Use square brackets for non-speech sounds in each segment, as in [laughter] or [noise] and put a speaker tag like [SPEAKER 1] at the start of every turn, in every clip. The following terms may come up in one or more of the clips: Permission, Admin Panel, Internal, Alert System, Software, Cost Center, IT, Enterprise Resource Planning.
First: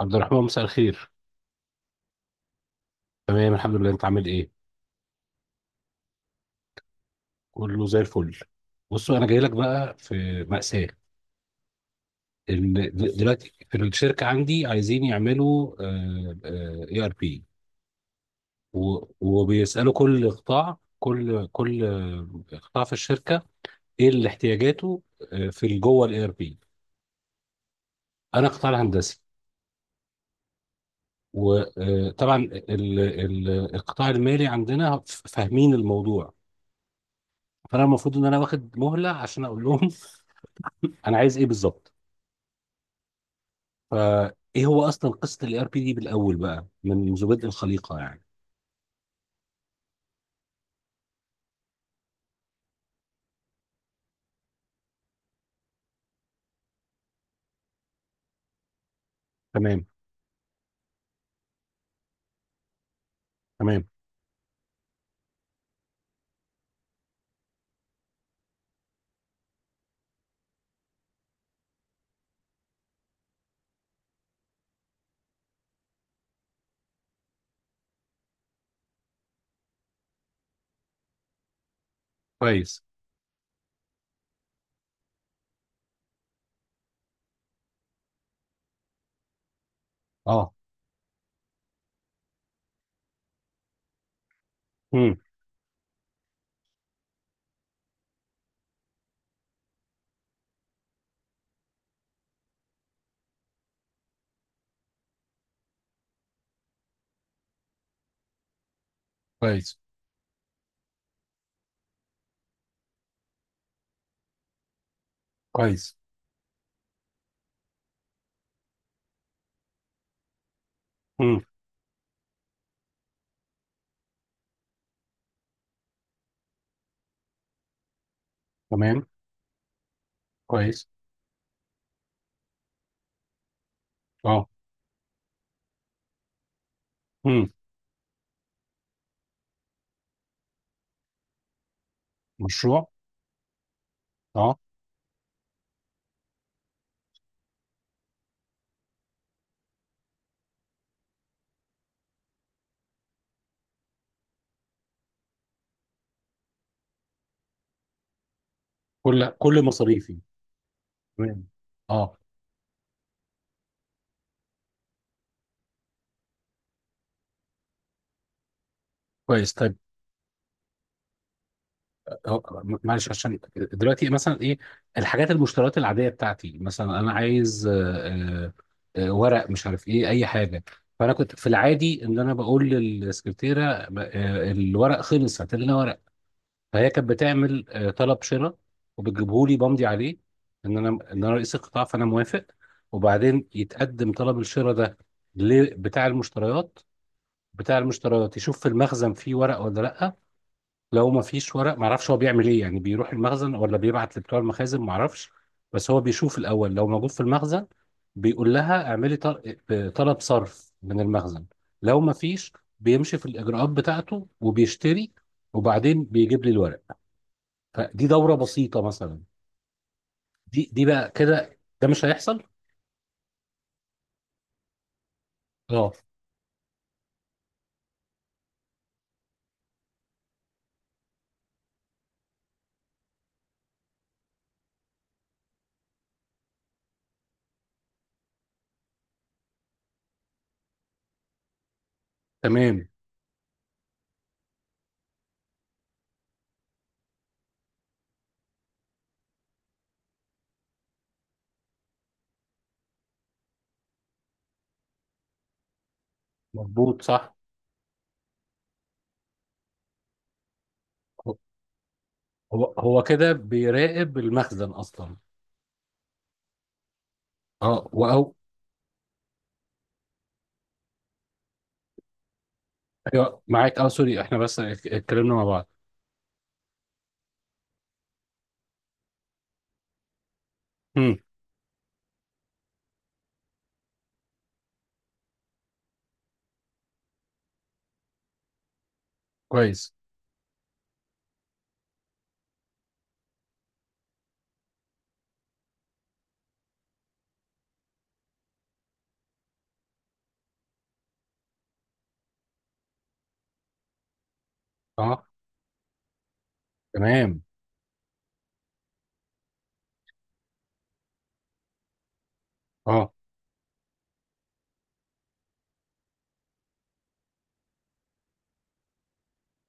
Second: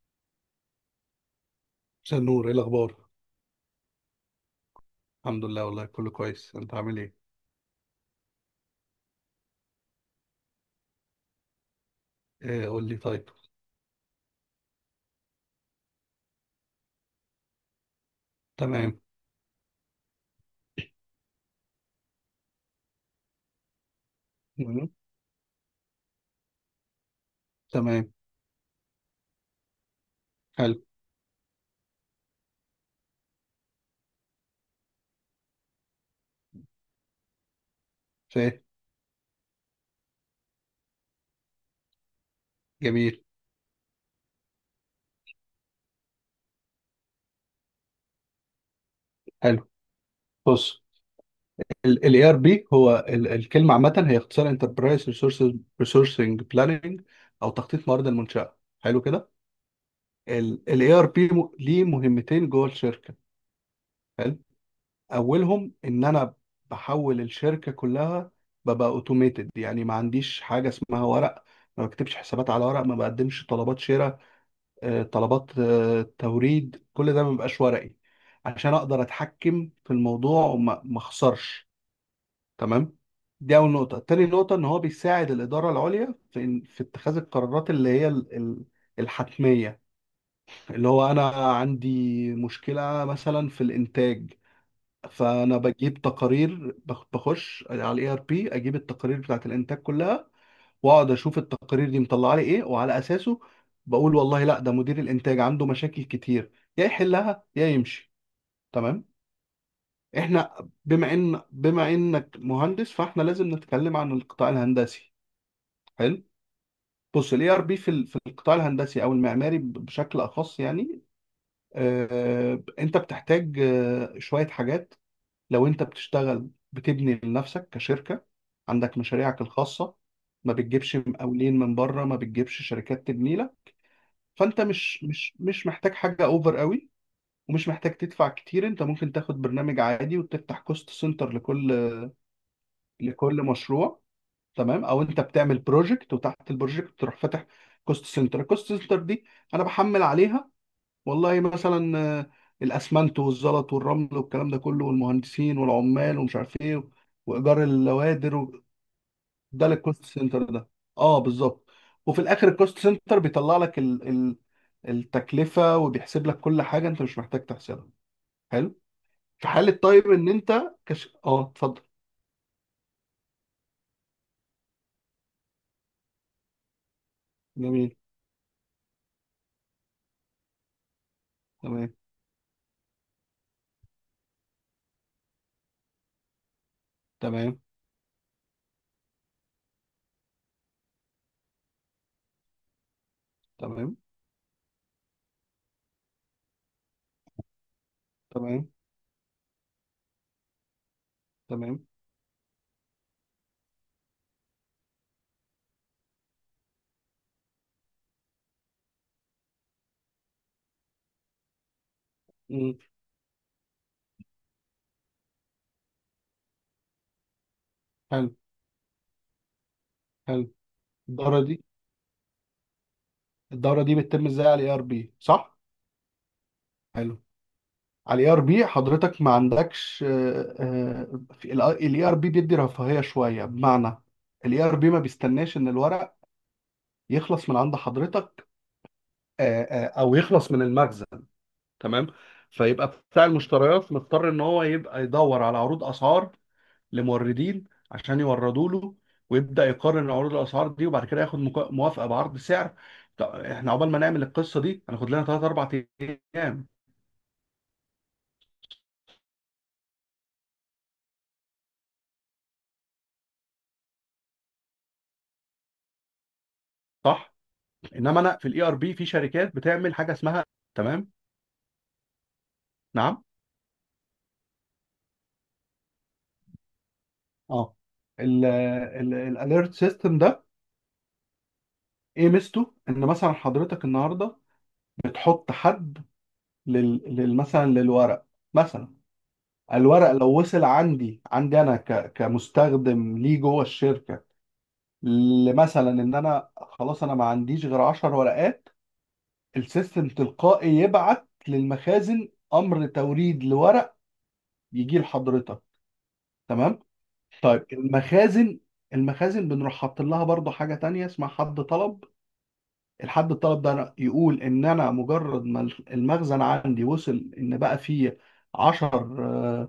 [SPEAKER 1] عبد الرحمن، مساء الخير.
[SPEAKER 2] عشان نور، ايه الاخبار؟
[SPEAKER 1] تمام، الحمد لله. انت عامل ايه؟
[SPEAKER 2] الحمد لله، والله كله كويس. انت عامل ايه؟
[SPEAKER 1] كله زي الفل. بصوا، انا جاي لك بقى في مأساة.
[SPEAKER 2] إيه، قول لي. طيب.
[SPEAKER 1] دلوقتي في الشركة عندي عايزين يعملوا اي ار بي،
[SPEAKER 2] تمام.
[SPEAKER 1] وبيسألوا كل قطاع في الشركة، ايه اللي
[SPEAKER 2] مم.
[SPEAKER 1] احتياجاته؟ في جوه الاي ار بي.
[SPEAKER 2] تمام.
[SPEAKER 1] انا قطاع الهندسي.
[SPEAKER 2] حلو.
[SPEAKER 1] وطبعا القطاع المالي عندنا فاهمين الموضوع. فانا المفروض ان انا
[SPEAKER 2] فاهم.
[SPEAKER 1] واخد مهلة عشان اقول لهم، [laughs] انا عايز ايه بالظبط.
[SPEAKER 2] جميل.
[SPEAKER 1] فايه هو اصلا قصه الاي ار بي دي بالاول بقى منذ بدء الخليقه يعني؟
[SPEAKER 2] حلو. بص، الاي ار بي هو الكلمه عامه، هي اختصار انتربرايز ريسورسنج بلاننج، او تخطيط موارد المنشاه. حلو كده.
[SPEAKER 1] تمام.
[SPEAKER 2] الاي ار بي ليه مهمتين جوه الشركه.
[SPEAKER 1] تمام.
[SPEAKER 2] حلو. اولهم ان انا بحول الشركه كلها، ببقى اوتوميتد. يعني ما عنديش حاجه اسمها ورق، ما بكتبش حسابات على ورق، ما بقدمش طلبات شراء، طلبات توريد، كل ده ما بيبقاش ورقي عشان اقدر اتحكم في الموضوع وما ما اخسرش.
[SPEAKER 1] كويس.
[SPEAKER 2] تمام. دي اول نقطه. تاني نقطه، ان هو بيساعد الاداره العليا في في اتخاذ القرارات اللي هي الحتميه.
[SPEAKER 1] اه.
[SPEAKER 2] اللي هو انا عندي مشكله مثلا في الانتاج،
[SPEAKER 1] امم.
[SPEAKER 2] فانا بجيب تقارير، بخش على الاي ار بي، اجيب التقارير بتاعت الانتاج كلها، واقعد اشوف التقارير دي مطلعه لي ايه، وعلى اساسه بقول والله لا، ده مدير الانتاج عنده مشاكل كتير، يا يحلها يا يمشي. تمام.
[SPEAKER 1] كويس.
[SPEAKER 2] احنا بما انك مهندس، فاحنا لازم نتكلم عن القطاع الهندسي.
[SPEAKER 1] كويس.
[SPEAKER 2] حلو. بص، الاي ار بي في في القطاع الهندسي او المعماري بشكل اخص يعني.
[SPEAKER 1] امم.
[SPEAKER 2] انت بتحتاج شويه حاجات. لو انت بتشتغل بتبني لنفسك كشركه، عندك
[SPEAKER 1] تمام.
[SPEAKER 2] مشاريعك الخاصه، ما
[SPEAKER 1] كويس.
[SPEAKER 2] بتجيبش مقاولين من بره، ما بتجيبش شركات تبني لك،
[SPEAKER 1] اه.
[SPEAKER 2] فانت مش محتاج حاجه اوفر قوي،
[SPEAKER 1] امم.
[SPEAKER 2] ومش محتاج تدفع كتير. انت ممكن تاخد برنامج عادي وتفتح كوست سنتر لكل
[SPEAKER 1] مشروع.
[SPEAKER 2] لكل مشروع.
[SPEAKER 1] اه.
[SPEAKER 2] تمام. او انت بتعمل بروجكت، وتحت البروجكت تروح فاتح كوست سنتر. الكوست سنتر دي انا بحمل عليها والله، مثلا الاسمنت والزلط والرمل والكلام ده كله، والمهندسين والعمال ومش عارف ايه، وايجار اللوادر،
[SPEAKER 1] كل
[SPEAKER 2] ده للكوست
[SPEAKER 1] مصاريفي.
[SPEAKER 2] سنتر ده. اه،
[SPEAKER 1] تمام.
[SPEAKER 2] بالظبط.
[SPEAKER 1] اه.
[SPEAKER 2] وفي الاخر الكوست سنتر بيطلع لك التكلفه، وبيحسب لك كل حاجه انت مش محتاج تحسبها. حلو. في
[SPEAKER 1] كويس.
[SPEAKER 2] حاله
[SPEAKER 1] طيب.
[SPEAKER 2] طيب، ان انت اه، اتفضل.
[SPEAKER 1] آه، معلش، عشان دلوقتي مثلا ايه الحاجات المشتريات العاديه بتاعتي، مثلا انا عايز
[SPEAKER 2] جميل.
[SPEAKER 1] ورق، مش عارف ايه، اي حاجه. فانا كنت في
[SPEAKER 2] تمام.
[SPEAKER 1] العادي ان انا بقول للسكرتيره الورق خلص، هات لنا ورق. فهي كانت
[SPEAKER 2] تمام.
[SPEAKER 1] بتعمل طلب شراء، وبتجيبه لي بمضي عليه ان انا رئيس القطاع فانا موافق. وبعدين
[SPEAKER 2] تمام.
[SPEAKER 1] يتقدم طلب الشراء ده لبتاع المشتريات. بتاع المشتريات يشوف في
[SPEAKER 2] تمام.
[SPEAKER 1] المخزن فيه ورق ولا لا. لو ما فيش ورق،
[SPEAKER 2] تمام.
[SPEAKER 1] ما اعرفش هو بيعمل ايه، يعني بيروح المخزن ولا بيبعت لبتوع المخازن، ما اعرفش. بس هو بيشوف الاول لو موجود في المخزن بيقول لها اعملي طلب صرف من المخزن. لو ما فيش،
[SPEAKER 2] مم.
[SPEAKER 1] بيمشي في الاجراءات بتاعته وبيشتري، وبعدين بيجيب لي الورق. فدي دورة
[SPEAKER 2] حلو.
[SPEAKER 1] بسيطة مثلا.
[SPEAKER 2] حلو.
[SPEAKER 1] دي بقى
[SPEAKER 2] الدوره دي،
[SPEAKER 1] كده، ده مش هيحصل.
[SPEAKER 2] الدوره دي بتتم ازاي على الاي ار بي، صح؟
[SPEAKER 1] اه.
[SPEAKER 2] حلو. على الاي ار بي حضرتك ما عندكش. الاي ار بي بيدي رفاهيه شويه، بمعنى الاي ار بي ما بيستناش ان الورق يخلص من عند حضرتك، او يخلص من المخزن. تمام. فيبقى
[SPEAKER 1] تمام.
[SPEAKER 2] بتاع المشتريات مضطر ان هو يبقى يدور على عروض اسعار لموردين، عشان يوردوا له، ويبدا يقارن عروض الاسعار دي، وبعد كده ياخد موافقه بعرض سعر. طب احنا عقبال ما نعمل القصه دي، هناخد لنا 3 4 ايام.
[SPEAKER 1] مظبوط. صح. هو هو كده بيراقب المخزن اصلا.
[SPEAKER 2] صح.
[SPEAKER 1] اه.
[SPEAKER 2] انما
[SPEAKER 1] واو.
[SPEAKER 2] انا في الاي ار بي، في شركات بتعمل حاجه اسمها. تمام. نعم.
[SPEAKER 1] أيوة، معاك. اه سوري، احنا بس اتكلمنا مع بعض.
[SPEAKER 2] اه. الاليرت سيستم ده،
[SPEAKER 1] امم.
[SPEAKER 2] ايه ميزته؟ ان مثلا حضرتك النهارده بتحط حد مثلا للورق. مثلا
[SPEAKER 1] كويس.
[SPEAKER 2] الورق لو وصل عندي، عندي انا كمستخدم ليه جوه الشركه، لمثلا ان انا خلاص انا ما عنديش غير 10 ورقات، السيستم تلقائي يبعت للمخازن امر توريد لورق، يجي
[SPEAKER 1] اه.
[SPEAKER 2] لحضرتك. تمام.
[SPEAKER 1] تمام.
[SPEAKER 2] طيب المخازن، المخازن بنروح حاطين لها برضو حاجه تانية اسمها حد طلب.
[SPEAKER 1] اه.
[SPEAKER 2] الحد الطلب ده، يقول ان انا مجرد ما المخزن عندي وصل، ان بقى فيه 10،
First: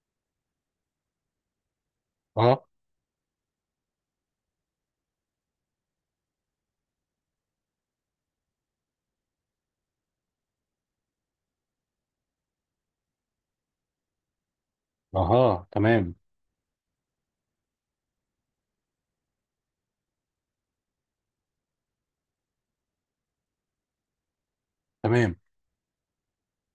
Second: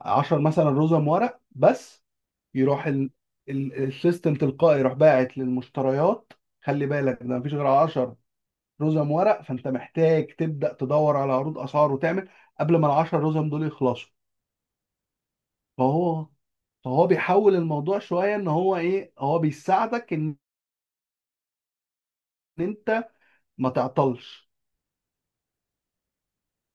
[SPEAKER 2] 10 مثلا رزم ورق بس،
[SPEAKER 1] اه.
[SPEAKER 2] يروح السيستم تلقائي يروح باعت للمشتريات، خلي بالك ده مفيش غير 10 رزم ورق، فانت محتاج تبدا تدور على عروض اسعار وتعمل، قبل ما ال 10 رزم دول يخلصوا.
[SPEAKER 1] اها، تمام.
[SPEAKER 2] فهو فهو بيحول الموضوع شويه، ان هو ايه، هو بيساعدك ان انت ما تعطلش،
[SPEAKER 1] تمام.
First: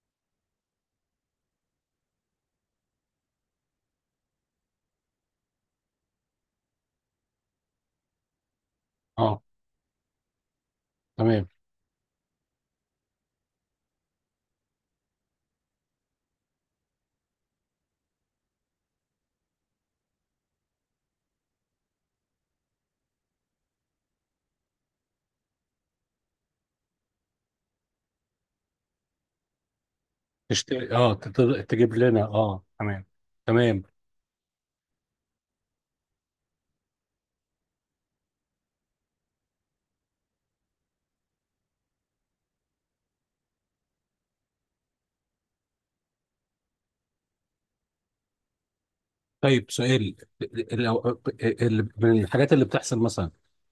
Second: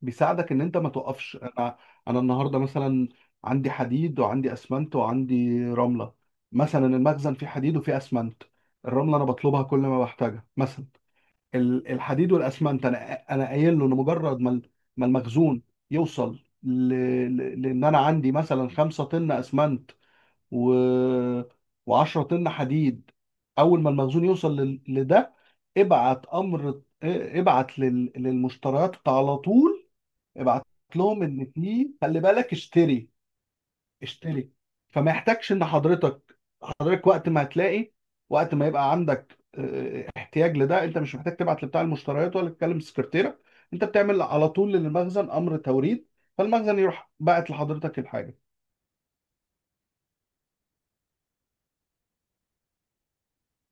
[SPEAKER 2] بيساعدك ان انت ما توقفش. انا النهارده مثلا عندي حديد، وعندي اسمنت، وعندي رمله. مثلا المخزن فيه حديد وفيه اسمنت. الرمله انا
[SPEAKER 1] اه.
[SPEAKER 2] بطلبها كل ما بحتاجها مثلا.
[SPEAKER 1] تمام.
[SPEAKER 2] الحديد والاسمنت انا قايل له ان مجرد ما ما المخزون يوصل لان انا عندي مثلا 5 طن اسمنت، و و10 طن حديد. اول ما المخزون يوصل لده، ابعت امر، ابعت للمشتريات على طول. ابعت
[SPEAKER 1] تشتري. اه،
[SPEAKER 2] لهم ان في،
[SPEAKER 1] تجيب
[SPEAKER 2] خلي
[SPEAKER 1] لنا.
[SPEAKER 2] بالك،
[SPEAKER 1] اه. تمام.
[SPEAKER 2] اشتري،
[SPEAKER 1] تمام.
[SPEAKER 2] اشتري. فما يحتاجش ان حضرتك، حضرتك وقت ما هتلاقي، وقت ما يبقى عندك احتياج لده، انت مش محتاج تبعت لبتاع المشتريات ولا تكلم سكرتيرة، انت بتعمل على طول للمخزن امر توريد، فالمخزن يروح باعت لحضرتك الحاجة.
[SPEAKER 1] طيب، سؤال. من الحاجات اللي بتحصل مثلا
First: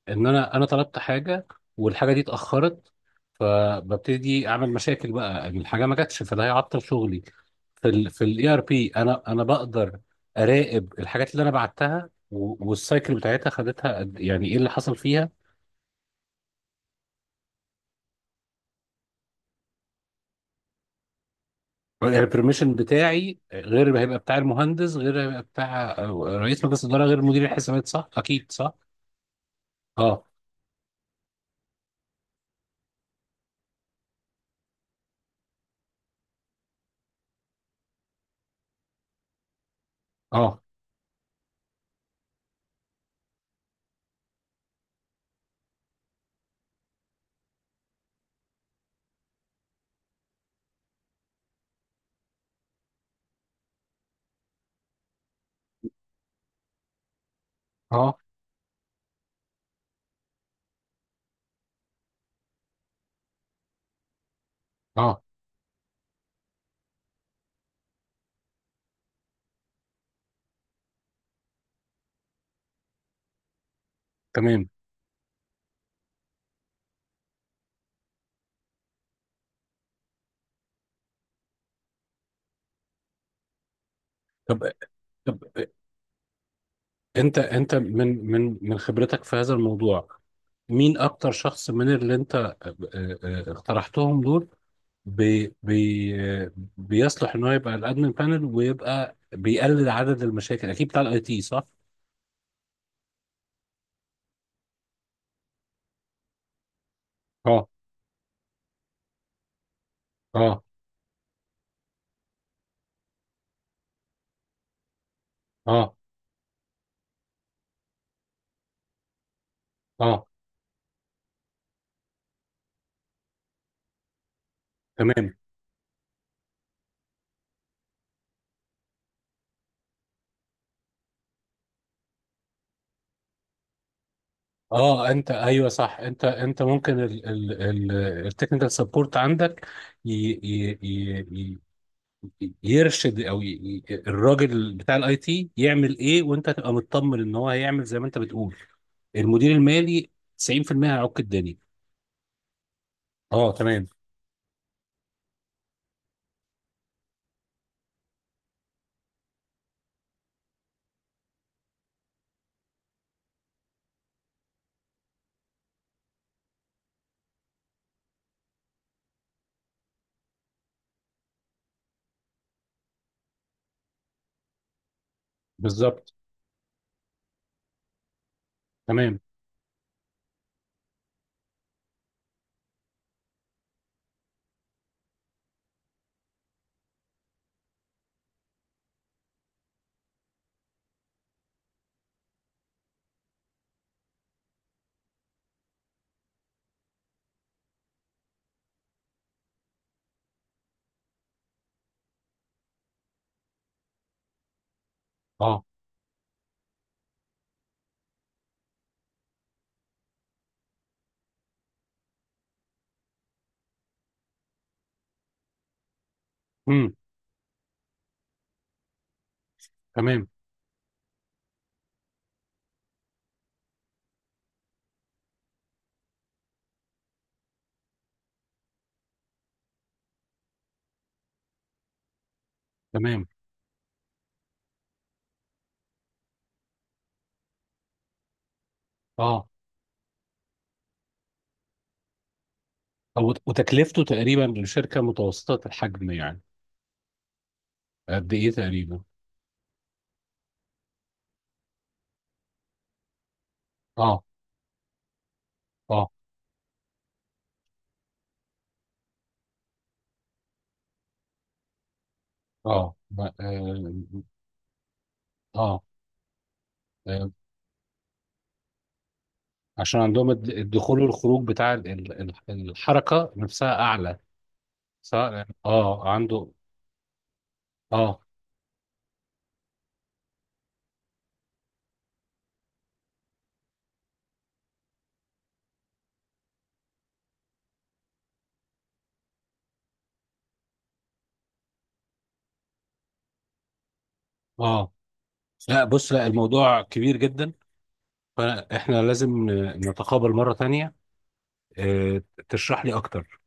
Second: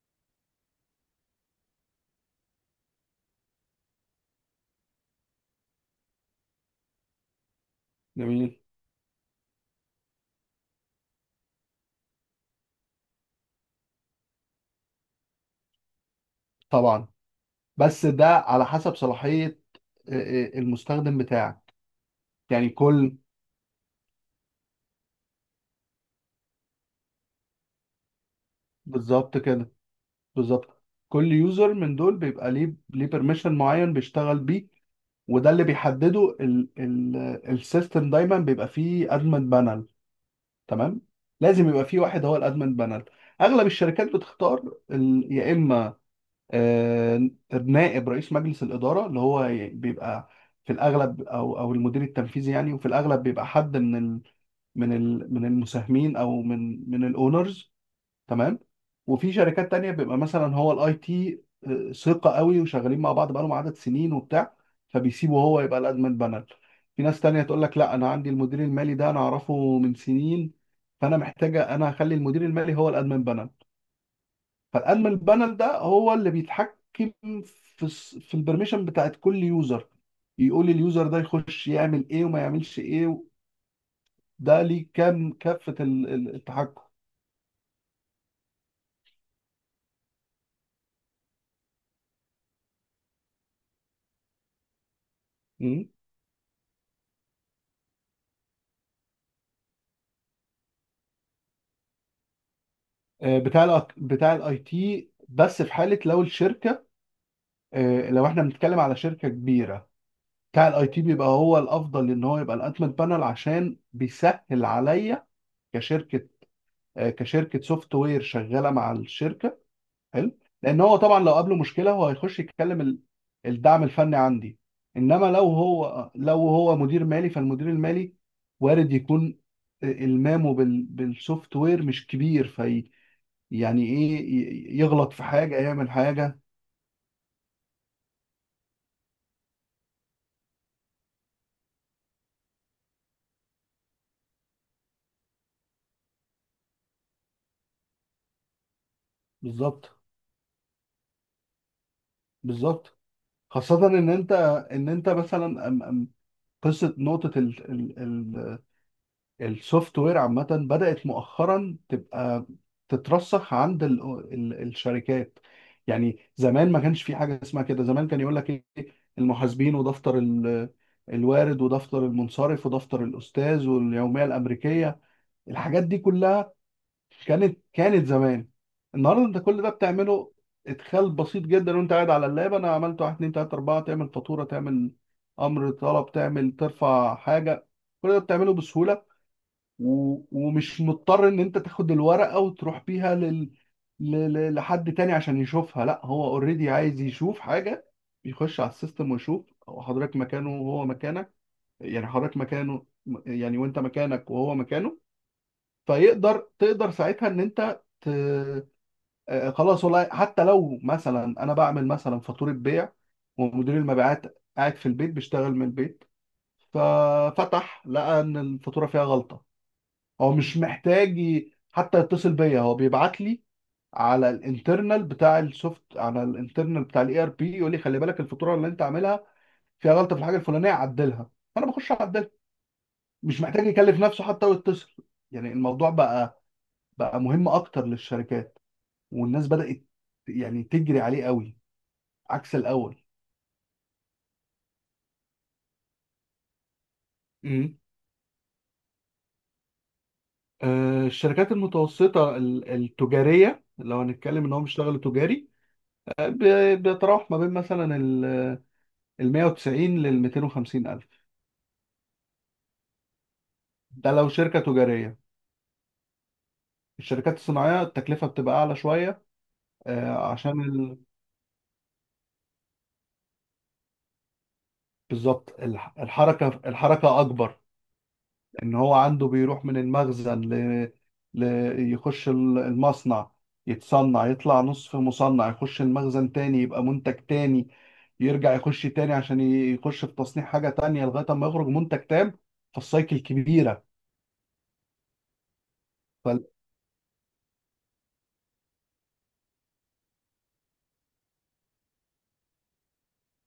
[SPEAKER 1] ان انا طلبت حاجه، والحاجه دي اتاخرت، فببتدي اعمل مشاكل بقى إن الحاجه ما جاتش، فده هيعطل شغلي. في الاي
[SPEAKER 2] جميل.
[SPEAKER 1] ار بي انا بقدر اراقب الحاجات اللي انا بعتها و- والسايكل بتاعتها خدتها قد- إيه، يعني ايه اللي حصل فيها.
[SPEAKER 2] طبعا، بس ده على حسب صلاحية، اه، اه، المستخدم بتاعك. يعني
[SPEAKER 1] البرميشن
[SPEAKER 2] كل.
[SPEAKER 1] بتاعي غير اللي هيبقى بتاع المهندس، غير اللي هيبقى بتاع رئيس مجلس الاداره، غير مدير الحسابات، صح؟ اكيد صح.
[SPEAKER 2] بالظبط كده.
[SPEAKER 1] اه.
[SPEAKER 2] بالظبط. كل يوزر من دول بيبقى ليه بيرميشن معين بيشتغل بيه، وده اللي بيحدده ال ال السيستم دايما بيبقى فيه ادمن بانل.
[SPEAKER 1] اه.
[SPEAKER 2] تمام. لازم يبقى فيه واحد هو الادمن بانل. اغلب الشركات بتختار يا اما آه، نائب رئيس مجلس الاداره، اللي هو بيبقى في الاغلب، او المدير التنفيذي يعني، وفي الاغلب بيبقى حد من المساهمين، او من الاونرز.
[SPEAKER 1] اه.
[SPEAKER 2] تمام. وفي شركات تانية بيبقى مثلا هو الاي تي، ثقة قوي وشغالين مع بعض بقالهم عدد سنين وبتاع،
[SPEAKER 1] اه.
[SPEAKER 2] فبيسيبه هو يبقى الادمن بانل. في ناس تانية تقول لك لا، انا عندي المدير المالي ده انا اعرفه من سنين، فانا محتاجة انا اخلي المدير المالي هو الادمن بانل.
[SPEAKER 1] تمام.
[SPEAKER 2] فالادمن بانل ده هو اللي بيتحكم في في البرميشن بتاعت كل يوزر، يقول اليوزر ده يخش يعمل ايه وما يعملش ايه،
[SPEAKER 1] طب
[SPEAKER 2] ده ليه كام
[SPEAKER 1] طب،
[SPEAKER 2] كافة التحكم.
[SPEAKER 1] انت من خبرتك في هذا الموضوع، مين اكتر شخص من اللي انت اقترحتهم دول بي بي بيصلح ان هو يبقى الادمن بانل ويبقى بيقلل عدد المشاكل؟ اكيد بتاع الاي تي، صح؟
[SPEAKER 2] بتاع بتاع الاي تي، بس في حاله لو الشركه،
[SPEAKER 1] اه.
[SPEAKER 2] لو احنا بنتكلم على شركه كبيره،
[SPEAKER 1] اه.
[SPEAKER 2] بتاع الاي تي بيبقى هو الافضل ان هو يبقى الانتمنت بانل، عشان بيسهل عليا
[SPEAKER 1] اه.
[SPEAKER 2] كشركه، كشركه سوفت وير شغاله مع الشركه.
[SPEAKER 1] اه.
[SPEAKER 2] حلو. لان هو طبعا لو قابله مشكله، هو هيخش يتكلم الدعم الفني عندي. انما
[SPEAKER 1] تمام.
[SPEAKER 2] لو هو مدير مالي، فالمدير المالي وارد يكون المامه بالسوفت وير مش كبير، يعني ايه
[SPEAKER 1] اه،
[SPEAKER 2] يغلط في
[SPEAKER 1] انت،
[SPEAKER 2] حاجه،
[SPEAKER 1] ايوه،
[SPEAKER 2] يعمل
[SPEAKER 1] صح. انت
[SPEAKER 2] حاجه.
[SPEAKER 1] انت ممكن التكنيكال سبورت عندك ي- ي- ي- يرشد، او الراجل بتاع الاي تي يعمل ايه، وانت تبقى مطمن ان هو هيعمل زي ما انت بتقول. المدير
[SPEAKER 2] بالظبط.
[SPEAKER 1] المالي 90% هيعك الدنيا.
[SPEAKER 2] بالظبط.
[SPEAKER 1] اه.
[SPEAKER 2] خاصه
[SPEAKER 1] تمام.
[SPEAKER 2] ان انت مثلا أم- أم قصه نقطه ال ال ال السوفت وير عامه بدات مؤخرا تبقى تترسخ عند ال ال الشركات يعني زمان ما كانش في حاجه اسمها كده. زمان كان يقول لك ايه، المحاسبين ودفتر الوارد ودفتر المنصرف ودفتر الاستاذ واليوميه الامريكيه، الحاجات دي
[SPEAKER 1] بالظبط.
[SPEAKER 2] كلها كانت زمان.
[SPEAKER 1] تمام.
[SPEAKER 2] النهارده انت كل ده بتعمله ادخال بسيط جدا، وانت قاعد على اللاب انا عملت واحد اتنين تلاته اربعه، تعمل فاتوره، تعمل امر طلب، تعمل ترفع حاجه، كل ده بتعمله بسهوله، ومش مضطر ان انت تاخد الورقه وتروح بيها لحد تاني عشان يشوفها. لا، هو اوريدي عايز يشوف حاجه، بيخش على السيستم ويشوف. حضرتك مكانه وهو مكانك، يعني حضرتك مكانه، يعني وانت مكانك وهو مكانه.
[SPEAKER 1] اه.
[SPEAKER 2] فيقدر، تقدر ساعتها ان انت ت... آه، آه، خلاص والله. حتى لو مثلا انا بعمل مثلا فاتوره بيع، ومدير المبيعات قاعد في البيت بيشتغل من البيت،
[SPEAKER 1] امم.
[SPEAKER 2] ففتح لقى ان الفاتوره فيها غلطه،
[SPEAKER 1] تمام.
[SPEAKER 2] هو مش محتاج حتى يتصل بيا، هو بيبعت لي على الانترنال بتاع الاي ار بي، يقول لي خلي بالك الفاتوره اللي انت عاملها فيها غلطه في الحاجه الفلانيه، عدلها. فانا بخش اعدلها.
[SPEAKER 1] تمام.
[SPEAKER 2] مش محتاج يكلف نفسه حتى ويتصل. يعني الموضوع بقى مهم اكتر للشركات، والناس
[SPEAKER 1] اه.
[SPEAKER 2] بدأت يعني تجري عليه قوي عكس الأول.
[SPEAKER 1] أو... وتكلفته تقريبا لشركه متوسطه الحجم يعني
[SPEAKER 2] امم.
[SPEAKER 1] قد ايه تقريبا؟
[SPEAKER 2] الشركات المتوسطة التجارية، لو
[SPEAKER 1] اه.
[SPEAKER 2] هنتكلم ان هم بيشتغلوا تجاري،
[SPEAKER 1] اه.
[SPEAKER 2] بيتراوح ما بين مثلا ال 190 لل 250 الف.
[SPEAKER 1] اه.
[SPEAKER 2] ده لو شركة تجارية.
[SPEAKER 1] آه. آه.
[SPEAKER 2] الشركات الصناعية التكلفة بتبقى اعلى شوية.
[SPEAKER 1] عشان عندهم
[SPEAKER 2] عشان
[SPEAKER 1] الدخول والخروج بتاع الحركه نفسها اعلى، سواء
[SPEAKER 2] بالظبط.
[SPEAKER 1] اه عنده.
[SPEAKER 2] الحركة، الحركة اكبر.
[SPEAKER 1] اه.
[SPEAKER 2] ان هو عنده بيروح من المخزن ل... يخش المصنع، يتصنع يطلع نصف مصنع، يخش المخزن تاني يبقى منتج تاني، يرجع يخش تاني عشان يخش في تصنيع حاجة تانية، لغاية ما يخرج منتج تام. فالسايكل كبيرة.
[SPEAKER 1] اه. لا بص، لا،
[SPEAKER 2] ف...
[SPEAKER 1] الموضوع كبير جدا، فاحنا لازم نتقابل مرة تانية. آه، تشرح لي اكتر،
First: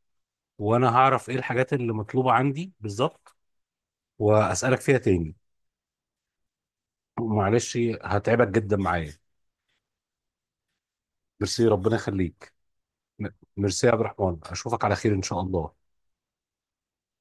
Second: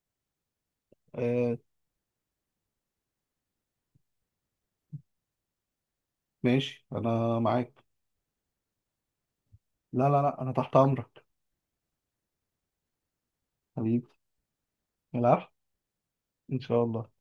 [SPEAKER 1] وانا هعرف ايه
[SPEAKER 2] آه...
[SPEAKER 1] الحاجات اللي مطلوبة عندي بالظبط، واسألك فيها تاني.
[SPEAKER 2] ماشي، انا
[SPEAKER 1] معلش،
[SPEAKER 2] معاك.
[SPEAKER 1] هتعبك جدا معايا.
[SPEAKER 2] لا لا لا، انا تحت امرك.
[SPEAKER 1] ميرسي، ربنا يخليك. م- ميرسي يا عبد
[SPEAKER 2] حبيبي.
[SPEAKER 1] الرحمن، اشوفك على خير ان شاء
[SPEAKER 2] العفو.
[SPEAKER 1] الله.
[SPEAKER 2] ان شاء الله.